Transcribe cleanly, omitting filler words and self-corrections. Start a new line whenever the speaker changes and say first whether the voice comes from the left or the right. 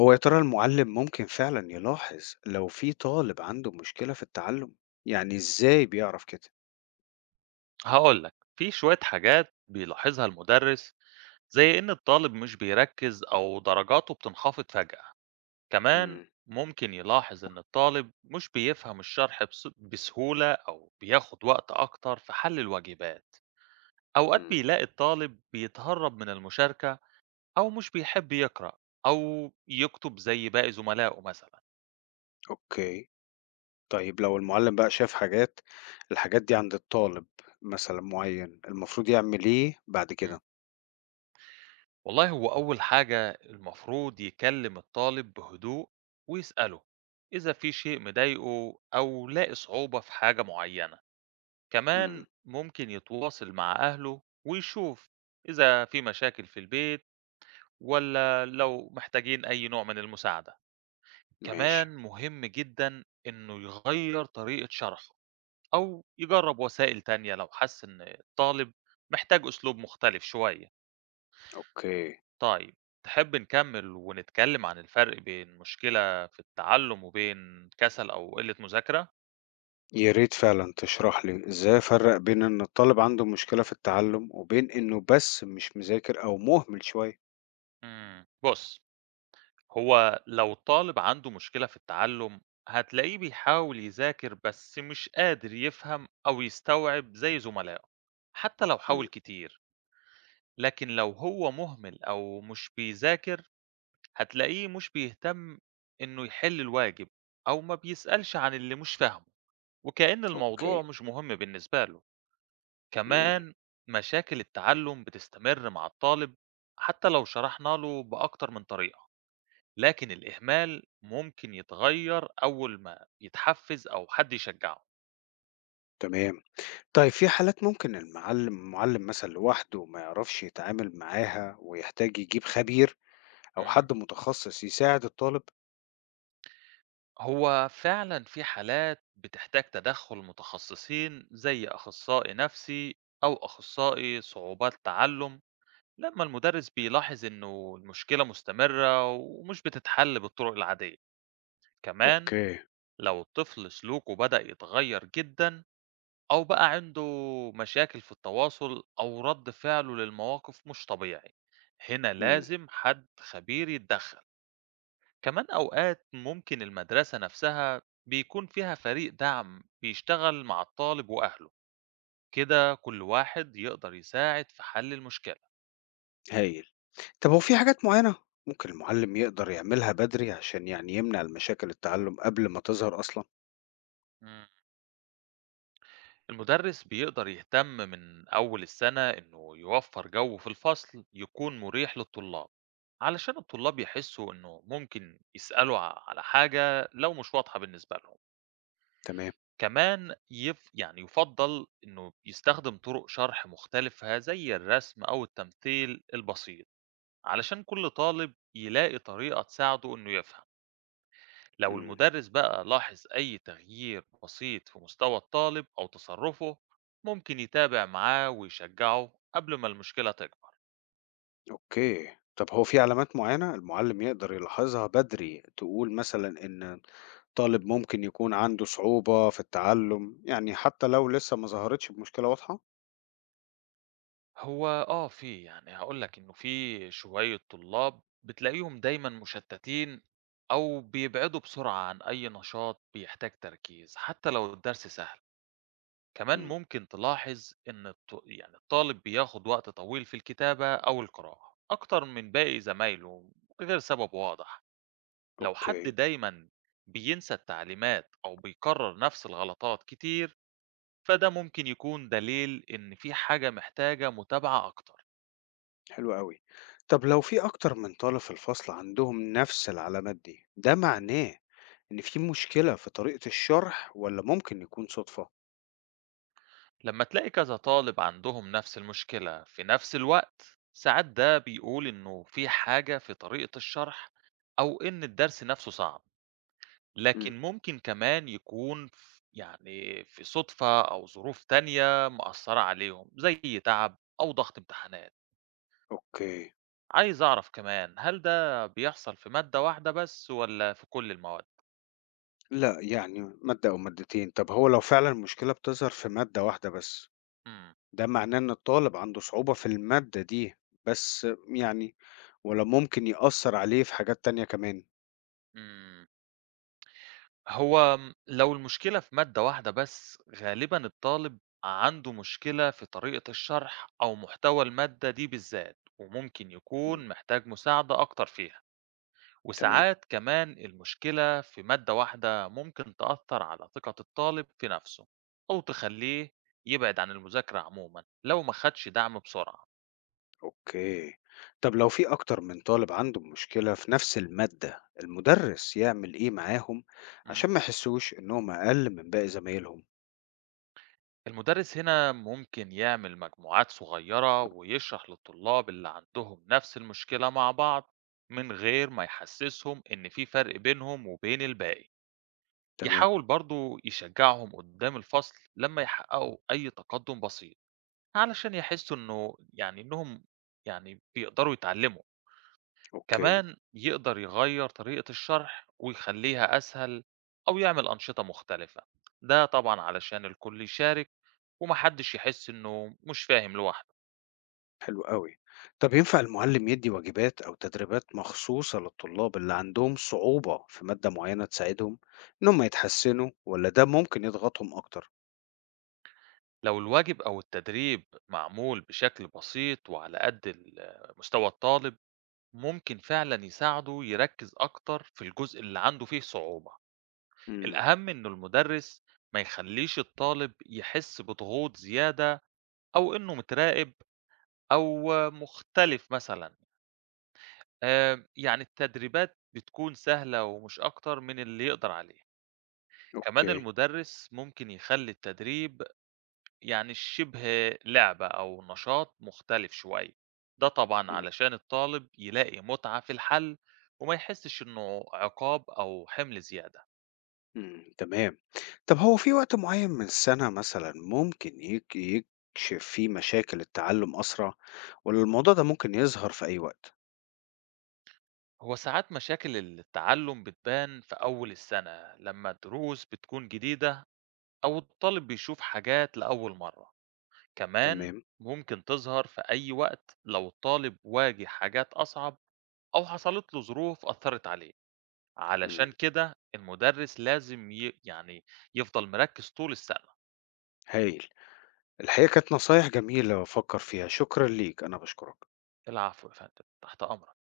left: هو يا ترى المعلم ممكن فعلا يلاحظ لو في طالب عنده مشكلة في التعلم؟ يعني ازاي بيعرف كده؟
right: هقول لك في شوية حاجات بيلاحظها المدرس، زي إن الطالب مش بيركز أو درجاته بتنخفض فجأة. كمان
left: امم.
right: ممكن يلاحظ إن الطالب مش بيفهم الشرح بسهولة، أو بياخد وقت أكتر في حل الواجبات. أوقات
left: امم.
right: بيلاقي الطالب بيتهرب من المشاركة، أو مش بيحب يقرأ أو يكتب زي باقي زملائه مثلا.
left: اوكي. طيب لو المعلم بقى شاف حاجات، الحاجات دي عند الطالب مثلا معين، المفروض يعمل ايه بعد كده؟
right: والله هو أول حاجة المفروض يكلم الطالب بهدوء ويسأله إذا في شيء مضايقه أو لاقي صعوبة في حاجة معينة.
left: امم.
right: كمان ممكن يتواصل مع أهله ويشوف إذا في مشاكل في البيت، ولا لو محتاجين أي نوع من المساعدة.
left: ماشي.
right: كمان مهم جدا إنه يغير طريقة شرحه أو يجرب وسائل تانية لو حس إن الطالب محتاج أسلوب مختلف شوية.
left: اوكي.
right: طيب، تحب نكمّل ونتكلّم عن الفرق بين مشكلة في التعلُّم وبين كَسَل أو قِلّة مذاكرة؟
left: يا ريت فعلا تشرح لي ازاي افرق بين ان الطالب عنده مشكلة في التعلم وبين انه بس مش مذاكر او مهمل شوية.
right: بُص، هو لو الطالب عنده مشكلة في التعلُّم، هتلاقيه بيحاول يذاكر بس مش قادر يفهم أو يستوعب زي زملائه، حتّى لو حاول
left: امم.
right: كتير. لكن لو هو مُهمِل أو مش بيذاكر، هتلاقيه مش بيهتم إنه يحِل الواجب، أو ما بيسألش عن اللي مش فاهمه، وكإن
left: اوكي.
right: الموضوع مش مهم بالنسبة له.
left: امم.
right: كمان مشاكل التعلم بتستمر مع الطالب حتى لو شرحنا له بأكتر من طريقة، لكن الإهمال ممكن يتغير أول ما يتحفز أو حد يشجعه.
left: تمام. طيب في حالات ممكن المعلم مثلًا لوحده ما يعرفش يتعامل معاها ويحتاج يجيب خبير أو
right: مم.
left: حد متخصص يساعد الطالب؟
right: هو فعلا في حالات بتحتاج تدخل متخصصين زي أخصائي نفسي أو أخصائي صعوبات تعلم، لما المدرس بيلاحظ إنه المشكلة مستمرة ومش بتتحل بالطرق العادية. كمان
left: اوكي.
right: لو الطفل سلوكه بدأ يتغير جدا، أو بقى عنده مشاكل في التواصل أو رد فعله للمواقف مش طبيعي، هنا
left: إمم.
right: لازم حد خبير يتدخل. كمان أوقات ممكن المدرسة نفسها بيكون فيها فريق دعم بيشتغل مع الطالب وأهله، كده كل واحد يقدر يساعد في حل المشكلة.
left: هايل. طب هو في حاجات معينة ممكن المعلم يقدر يعملها بدري عشان يعني يمنع المشاكل التعلم قبل ما تظهر أصلًا؟
right: المدرس بيقدر يهتم من أول السنة إنه يوفر جو في الفصل يكون مريح للطلاب، علشان الطلاب يحسوا إنه ممكن يسألوا على حاجة لو مش واضحة بالنسبة لهم.
left: تمام.
right: كمان يعني يفضل إنه يستخدم طرق شرح مختلفة زي الرسم أو التمثيل البسيط، علشان كل طالب يلاقي طريقة تساعده إنه يفهم. لو
left: إمم.
right: المدرس بقى لاحظ أي تغيير بسيط في مستوى الطالب أو تصرفه، ممكن يتابع معاه ويشجعه قبل ما المشكلة تكبر.
left: أوكي. طب هو في علامات معينة المعلم يقدر يلاحظها بدري تقول مثلًا إن طالب ممكن يكون عنده صعوبة في التعلم، يعني حتى لو لسه ما ظهرتش بمشكلة واضحة؟
right: هو آه في يعني هقولك إنه في شوية طلاب بتلاقيهم دايما مشتتين، أو بيبعدوا بسرعة عن أي نشاط بيحتاج تركيز حتى لو الدرس سهل. كمان
left: إمم.
right: ممكن تلاحظ إن يعني الطالب بياخد وقت طويل في الكتابة أو القراءة أكتر من باقي زمايله من غير سبب واضح. لو حد
left: أوكي.
right: دايما بينسى التعليمات أو بيكرر نفس الغلطات كتير، فده ممكن يكون دليل إن في حاجة محتاجة متابعة أكتر.
left: حلو أوي. طب لو في أكتر من طالب في الفصل عندهم نفس العلامات دي، ده
right: مم.
left: معناه إن في مشكلة في طريقة الشرح والّا ممكن يكون صدفة؟
right: لما تلاقي كذا طالب عندهم نفس المشكلة في نفس الوقت، ساعات ده بيقول إنه في حاجة في طريقة الشرح أو إن الدرس نفسه صعب.
left: إمم.
right: لكن ممكن كمان يكون يعني في صدفة أو ظروف تانية مأثرة عليهم زي تعب أو ضغط امتحانات.
left: أوكي.
right: عايز أعرف كمان هل ده بيحصل في مادة واحدة بس والّا في كل المواد؟
left: لأ، يعني مادة أو مادتين. طب هو لو فعلًا المشكلة بتظهر في مادة واحدة بس،
right: إمم،
left: ده معناه إن الطالب عنده صعوبة في المادة دي بس يعني والّا ممكن يأثّر عليه في حاجات تانية كمان؟
right: إمم، هو لو المشكلة في مادة واحدة بس، غالبًا الطالب عنده مشكلة في طريقة الشرح أو محتوى المادة دي بالذات، وممكن
left: إمم.
right: يكون محتاج مساعدة أكتر فيها،
left: تمام.
right: وساعات كمان المشكلة في مادة واحدة ممكن تأثّر على ثقة الطالب في نفسه، أو تخلّيه يبعد عن المذاكرة عمومًا لو ما خدش دعم بسرعة.
left: أوكي. طب لو في أكتر من طالب عنده مشكلة في نفس المادة المدرس يعمل إيه معاهم عشان
right: إمم.
left: ما يحسوش إنهم أقل من باقي زمايلهم؟
right: المدرس هنا ممكن يعمل مجموعات صغيرة ويشرح للطلاب اللي عندهم نفس المشكلة مع بعض، من غير ما يحسسهم إن في فرق بينهم وبين الباقي.
left: تمام.
right: يحاول برضو يشجعهم قدام الفصل لما يحققوا أي تقدم بسيط، علشان يحسوا إنه يعني إنهم يعني بيقدروا يتعلموا.
left: أوكي.
right: كمان يقدر يغير طريقة الشرح ويخليها أسهل، أو يعمل أنشطة مختلفة، ده طبعا علشان الكل يشارك وما حدش يحس إنه مش فاهم لوحده.
left: حلو قوي. طب ينفع المعلم يدي واجبات أو تدريبات مخصوصة للطلاب اللي عندهم صعوبة في مادة معينة تساعدهم إنهم يتحسنوا ولا ده ممكن يضغطهم أكتر؟
right: لو الواجب أو التدريب معمول بشكل بسيط وعلى قد مستوى الطالب، ممكن فعلا يساعده يركز أكتر في الجزء اللي عنده فيه صعوبة.
left: امم.
right: الأهم إنه المدرس ما يخليش الطالب يحس بضغوط زيادة، أو إنه متراقب، أو مختلف مثلا. آه، يعني التدريبات بتكون سهلة ومش أكتر من اللي يقدر عليه. كمان
left: أوكي.
right: المدرس ممكن يخلي التدريب يعني شبه لعبة أو نشاط مختلف شوية، ده طبعا علشان الطالب يلاقي متعة في الحل وما يحسش إنه عقاب أو حمل زيادة.
left: امم. تمام. طب هو في وقت معين من السنة مثلًا ممكن يكشف فيه مشاكل التعلم أسرع، والّا الموضوع ده ممكن يظهر في أي وقت؟
right: هو ساعات مشاكل التعلم بتبان في أول السنة لما الدروس بتكون جديدة، أو الطالب بيشوف حاجات لأول مرة. كمان
left: تمام.
right: ممكن تظهر في أي وقت لو الطالب واجه حاجات أصعب، أو حصلت له ظروف أثرت عليه.
left: إمم.
right: علشان كده المُدرِّس لازم يعني يفضل مركِّز طول السنة.
left: هايل. الحقيقة كانت نصايح جميلة وافكر فيها، شكرًا ليك، أنا باشكرك.
right: العفو يا فندم، تحت أمرك.